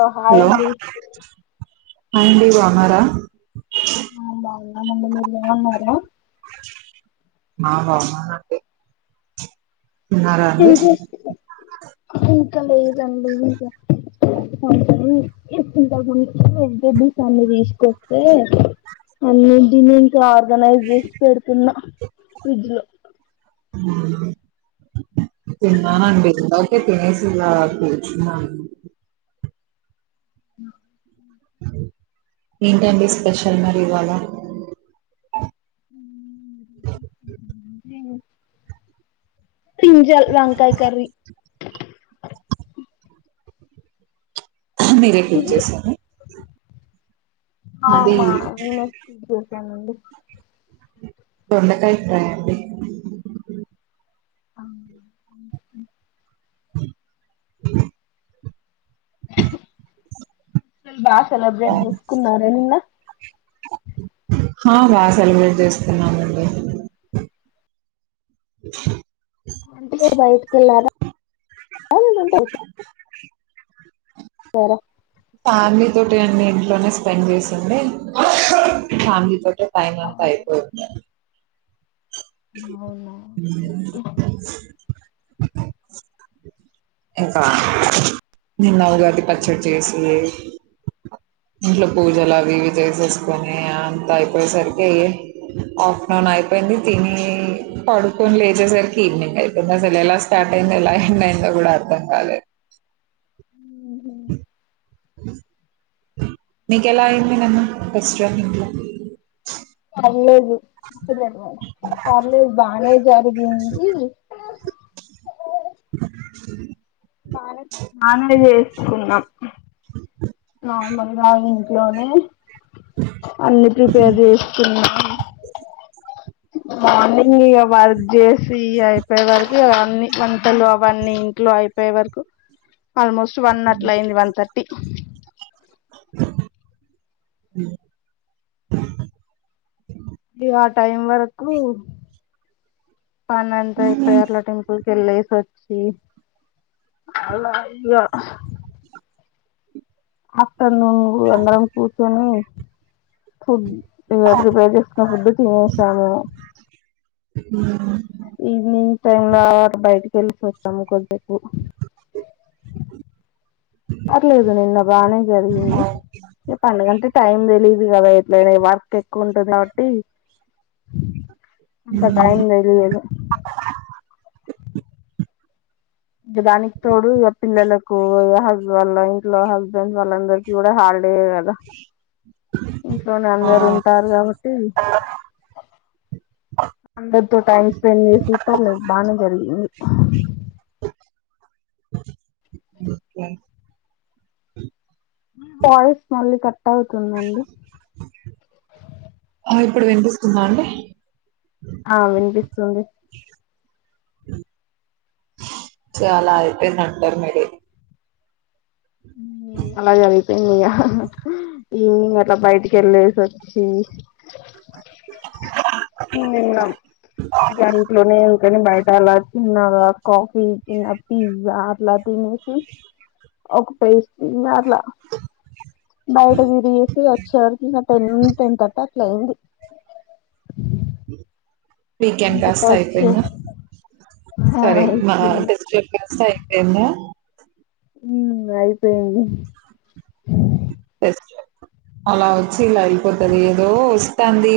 ఓ hi అండి మందిర్ అన్నారా ఆ బాగున్నా ముందు మీరు బాగున్నారా మావ అంటే పూజ [unintelligible] ఇంకా లేదండి ఇంకా [unintelligible] అన్ని తీసుకొస్తే అన్ని [unintelligible] ఆర్గనైజ్ జేసి పెడుతున్న ఫ్రిడ్జ్ లో అ తిన్నానండి ఇందాకే తినేసి ఇలా తిన్నామ్ [unintelligible] ఏంటండి స్పెషల్ మరి ఇవాలా బ్రింజల్ వంకాయ కర్రీ మీరే ఎమ్ కుక్ మీది చేసారు ఆ మా [unintelligible] అండి బెండకాయ ట్రాయాంగిల్ అ [inaudible] [unintelligible] బాత్ సెలబ్రేట్ చేసుకున్నారా నిన్న హా బాగా సెలబ్రేట్ చేసుకున్నామండి అంటే బయటికి వెళ్ళారా [unintelligible] ఉంటా సరే ఫ్యామిలీ తోటి అన్ని ఇంట్లోనే స్పెండ్ చేసుండే ఫ్యామిలీ తో ఫైవ్ మంత్స్ ఐపోయిండే అవును [inaudible] ఇంకా నిన్న ఉగాది పచ్చడి చేసి ఇంట్లో పూజలు అవి ఇవి చేసేసుకొని అంత అయిపోయేసరికి ఆఫ్టర్నూన్ అయిపోయింది తిని పడుకొని లేచేసరికి ఈవినింగ్ అయిపోయిందిో అసలు ఎలా స్టార్ట్ అయిందో ఎలా ఎండ్ అయిందో కూడా అర్ అర్థం కాలేదు [inaudible] [inaudible] ఉహు మీకెలా అయింది నిన్న ఫెస్టివల్ ఇంట్లో ఏంలే పర్లేదు బానే జరిగింది [inaudible] [inaudible] బానే బానే చేసుకున్నాం నార్మల్ నా ఇంట్లోనే అన్నిీ ప్రిపేర్ చేస్తున్నా మార్నింగ్ ఇక వర్క్ చేసి అయిపోయే వరకు అ అన్నిీ వంటలు అవన్నీ ఇంట్లో అయిపోయే వరకు ఆల్మోస్ట్ వన్ అట్ల అయింది వన్ థర్టీ [inaudible] [inaudible] ఇది ఆ టైం వరకు పనంతా ఇప్పుడు ఏరళ టెంపుల్ ఇళ సచ్చి అలాగా ఆ న్న నువ్వు అందరం కూర్చొని ఫుడ్ ఇంకా ప్రిపేర్ చేసుకున్న ఫుడ్ తినసాము ఉ ఈవనింగ్ టైం బయటి తెల్స వ తమ్కు వకు పర్లేదు నిన్న బానే ఆ, జరిగింది ర పడుగంట టైం తెలీదు కదా ఎట్లనే వర్క్ ఎక్కువ ఉంటంది కాబట్టి అంత టైమ్లిదు ఇ దానికి తోడు ఇ పిల్లలకు వల్ల ఇంట్లో హస్బెండ్ వాళ్ళందరికీ కూడా హాలిడే ఇంట్లోనే ఆ, అందరుూ ఉంటారు కాబట్టి అందరితో టైం స్పెండ్ చేసి ప బాగానే జరిగింది ఓకే. పాయిస్ మళ్ళీ కట్ అవుతుందండి ఇప్పుడు వినిపిస్తుందా అండి ఆ వినిపిస్తుంది సాలా అయితేందింటారు మీది అలాగ అయిపోయింది ఇగ ఈవినింగ్ అలా బయటికి వెళ్ళేసి వచ్చి ఇ జట్లోనే అని బయటాల తిన్నాలా కాఫీ కి పిజ్జా లా తీనిసి ఒక పేష్ బయటగిరి ఎసి వచ్చవర్ టెన్ టెన్ అట్ లవ్ మరి వీకెండ్ ఇంకా కాస్తా వచ్చే అయిపోయిందా ఆ సరే మా అయిపోయింది ఫెస్టివల్ కాస్త అయిపోయిందా ఊ ఇంగ అయిపోయింది [inaudible] అలా వచ్చ్ ఇలా అయిపోతాది ఏదో వస్తాంది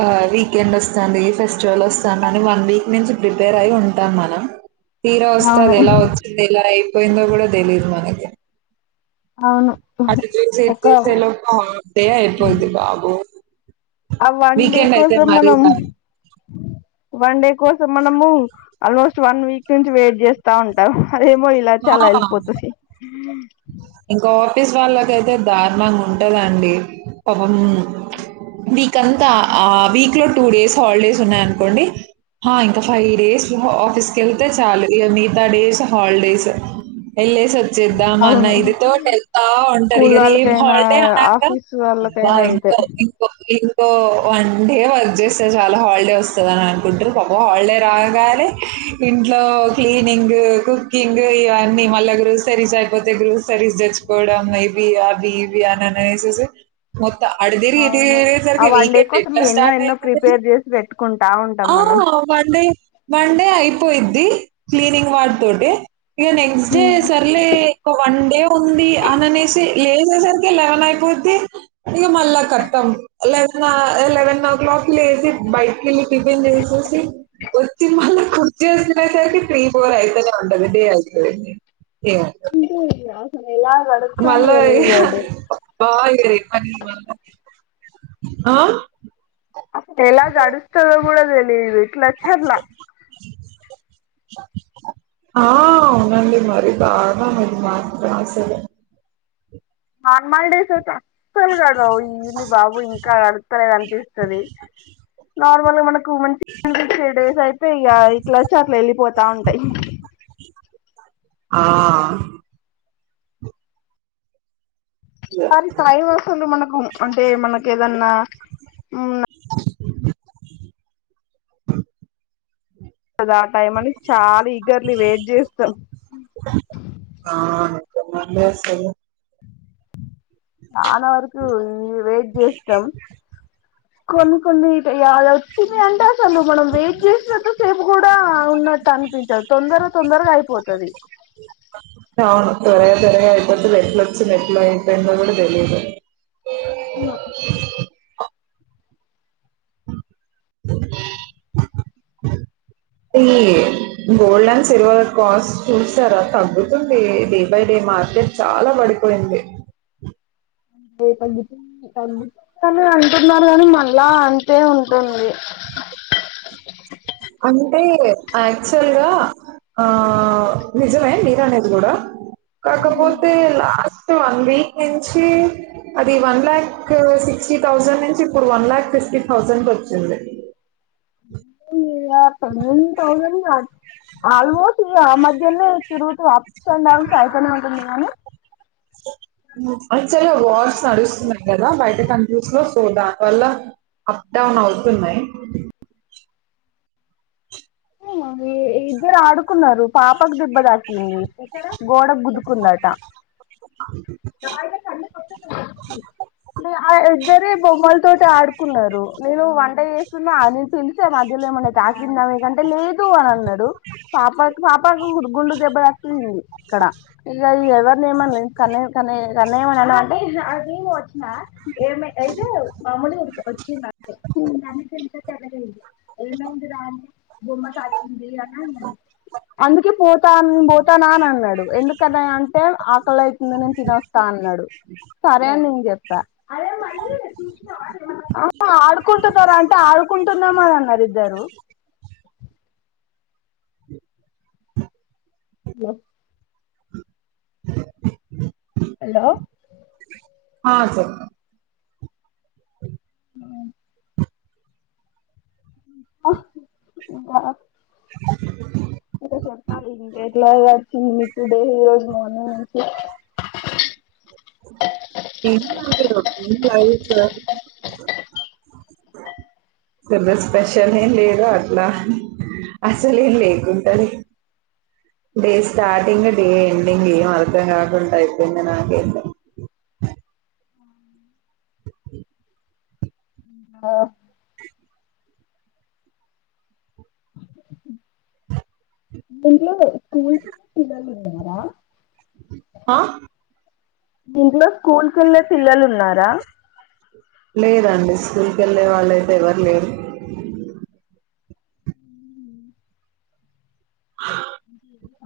ఆ వీకెండ్ వస్తాంది ఫెస్టివల్ వస్తాంది అని వన్ వీక్ నుంచి ప్రిపేర్ అయి ఉంటాన్నాను తీరా అవును వస్తాది ఎలా వచ్చింది ఎలా ఐ ట్లైయ్యిందో కూడా తెలియదు మనకి అవును అటు చేసి ఇటు ఒక చేసే లోపు [inaudible] ఆయిపోద్ది బాబు ఆ వన్ డే కోసం మనం దారుణం. వన్ డే కోసం మనము ఆల్మోస్ట్ వన్ వీక్ నుంచి వెయిట్ చేస్తా ఉంటాము అదేమో ఇలా వచ్చి అలా ఆ! ఎల్పోతాది. ఇంకా ఆఫీస్ వాళ్ళకైతే దారుణంగా ఉంటాదండి పాపం వీక్ అంతా ఆ వీక్ లో టూ డేస్ హాలిడేస్ ఉన్నాయి అనుకోండి హా ఇంకా ఫైవ్ డేస్ ఆఫీస్కెళ్తే చాలు ఇగ మిగతా డేస్ హాలిడేస్ వెళ్ళే సొచ్చేద్దాం అన్ని అవును ఇది స్కూల్ వాళ్ళకైనా హాలిడే అనంగా ఆఫీస్ అబ్బా! వాళ్ళకైనా అంతే ఇంకో గా వర్క్ చేస్తే చాలు హాలిడే వస్తదని అనుకుంటారు పాపం హాలిడే రాగానే ఇంట్లో క్లీనింగ్ కుకింగ్ ఇవన్నీ మళ్ళా గ్రూసరీస్ అయిపోతే గ్రూస్ కర్రీస్ తెచ్చుకోవడం ఇవి అవి ఇవి అని అనేసేసి మొ అటు తిరిగి ఇటూ అవును తిరిగే ఆ సారికి వన్ డే వీకెండ్ కోసం ఎట్లా ఎన్నో స్టార్ట్ ఎన్నో అయితది ప్రిపేర్ చేసి పెట్టుకుంటా ఉంటాం ఆ మనం వన్ డే వన్ డే అయి పోయిద్ది క్లీనింగ్ వాటితోటే ఇగ నెక్స్ట్ డే సర్లే కొ వన్ డే ఉంది అని అనేసి లేసేసరి కే లెవెన్ అయిపోద్ది ఇగ మళ్ళా ఖతం లేవ్ ఆ లేవన్ ఓ క్లాకి లేసి బయట్కి టిఫిన్ జేసేసి వతి మళ్ళీ కుర్చేసినయి అయితే త్రీ ఫోర్ అయితేనే ఉంటది డే అయితది. ఇంకా. [unintelligible] మళ్ళా ఇగ ఓయ్ ఆ ఎలా గడుస్తదో. గూడ తెలీదు. ఇట్ల అచ్చి అట్లా ఆ అవునండి మరి బాగా ఇది మాత్రం అసలు హాన్ మాయ్ డేసుత తలగడు ఎన్ది బాబు ఇంకా గడ్తలేద్ అనిపిస్తది నార్ మళ్ల మనం కుమన్స్ త్రీ డేస్ అయితే ఇగ ఇట్ల అచ్చి అట్లా ఎళ్ళిపోతా ఉంటాయి ఆ వారి సాయం అవసరమే మనకు అంటే మనకు ఏదన్నా ఊమ్ [inaudible] కాదా ఆ టైం అని చాలా ఈగర్లీ వెయిట్ చేస్తాం [unintelligible] చాలా వరకు ఇగ వెయిట్ జేస్తం కొన్ని కొన్ని ఇటు ఇగ అది వచ్చింది అంటే అసలు మనం వెయిట్ చేసినంత సేపు కూడా ఉన్నట్టు అనిపించదు తొందర తొందరగా అయిపోతది అవును త్వరగ త్వరగా అయిపోతది ఎట్ల వచ్చంది ఎట్ల అయిపోయిందో కూడా తెలీదు. తిన్న ఈ గోల్డ్ అండ్ సిల్వర్ కాస్ట్ చూసారా తగ్గుతుంది డే బై డే మార్కెట్ చాలా వడిపోయింది రేట్ తగ్గుతుంది. తగ్గుతుంది అని అంటున్నారు కాని మళ్ళా అంతే ఉంటుంది అంటే యాక్చువల్ గా ఆ నిజమే మీరు అనేది కూడా కాకపోతే లాస్ స్ట్ వన్ వీక్ నుంచి అది వన్ లాకు సిక్స్టీ థౌజండ్ నుంచి ఇప్పుడు వన్ లాక్ ఫిఫ్టీ థౌజండ్ కి వచ్చింది. [unintelligible] యా [unintelligible] టెన్ థౌసండ్ ఆల్మోస్ట్ ఇగ ఆ మధ్యనే తిరుగుతూ అప్స్ అండ్ డౌన్స్ అయితనే ఉంటుంది కానీ అది సరే వార్స్ నడుస్తున్నాయి కదా బయట కంట్రీస్ లో సో దానివల్ల అప్ డౌన్ అవుతున్నయి. ఏ మరి ఇద్దరు ఆడు కున్నారు పాపకు దెబ్బ తాకింది గోడ గుద్దుకుందట ఆ ఇద్దరే బొమ్మల తోటి ఆడుకున్నరు నేను వంట చేస్తున్నా అ నేను పిలిసా మధ్యలో ఏమన్నా తాకిందా మీకు అంటే లేద్ తూ అని అన్నడు పాప పాపాకు గుండుకు దెబ్బ తగిలింది ఇక్కడ ఇగ ఎవరిని ఏమనలే కానీ కానీ ఏమన్న అన్నవ అంటే [unintelligible] అయితే మాములు గా వచ్చింది అంతే తెలగైంది ఏమైంది రా అంటే బొమ్మ తాకి ంది అని అన్నాడు. అందుకే పోతా నేన్ పోతానా అని అన్నాడు. ఎందుకు కన్నయ్య అంటే ఆకలి అయితుంది. నేను తినొత్తా అన్నాడు. సరే అని నేను చె రా ఆడుకుంటున్నారా అంటే ఆడుకుంటున్నం అనన్నారు ఇద్దరు. హలో హలో ఆ సెప్ మ్మ్ ఇద నువ్వే చెప్పాలి ఇంక ఎట్లా వచ్చింది మీకు డే ఈ రోజు మార్నింగ్ నుంచి సండే స్పెషల్ ఏం లేదా అసలు లేకుండదు డే స్టార్టింగ్ డే ఎండింగ్ ఏం అర్థం కాకుండా ఐపోయింది నాకైతే అ ఆ [inaudible] ఆ మీ ఇంట్లో స్కూల్కి వెళ్ళె పిల్లలు ఉన్నారా లేదండి. స్కూల్కి వెళ్ళే వాళ్ళయితే ఎవరు లేరు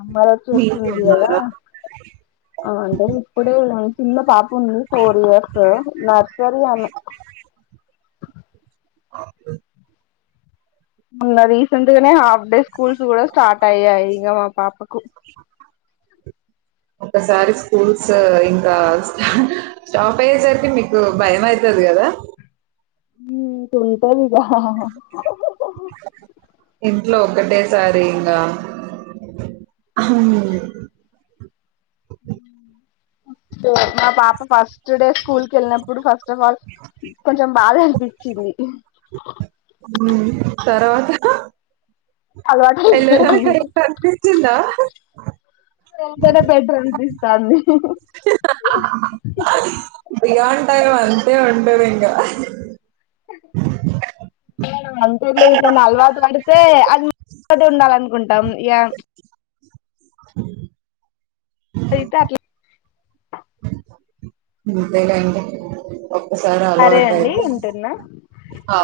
అమ్మ రచ్చూస్తుంది మీకే ఇయ్యాల ఉన్నారా ఆ అంటే ఇప్పుడే చిన్న పాప ఉంది ఫోర్ ఇయర్స్ కదా నర్సరి ఆమె అ మొన్న రీసెంట్ గానే హాఫ్ డే స్కూల్స్ కూడా స్టార్ట్ అయ్యాయి ఇంక మా పాపకు ఒకసారి స్కూల్స్ ఇంకా స్టాప్ అయ్యేసరికి మీకు భయం అయితది కదా ఉంటాదిగా ఇంట్లో ఒక్కటేసారి ఇంకా నా పాప పాస్ స్టుడే స్కూల్ కెళ్ళినప్పుడు ఫస్ట్ ఆఫ్ ఆల్ కొంచెం బాధ అనిపించింది తర్వాత అలవాటు వెళ్లినాక అయిపోయింది కనిపించిందా వెళ్తేనే బెటర్ అనిపిస్తాంది ఉంటది ఇంకా అంతేలి ఇంకా అలవాటు పడితే అది ఇటి ఉండాల అనుకుంటాం ఇ హ ఐతే అట్లా అంతేలేండి ఒకసారి సరే అలవాటు అండి ఐతే ఉంటున్నా ఆ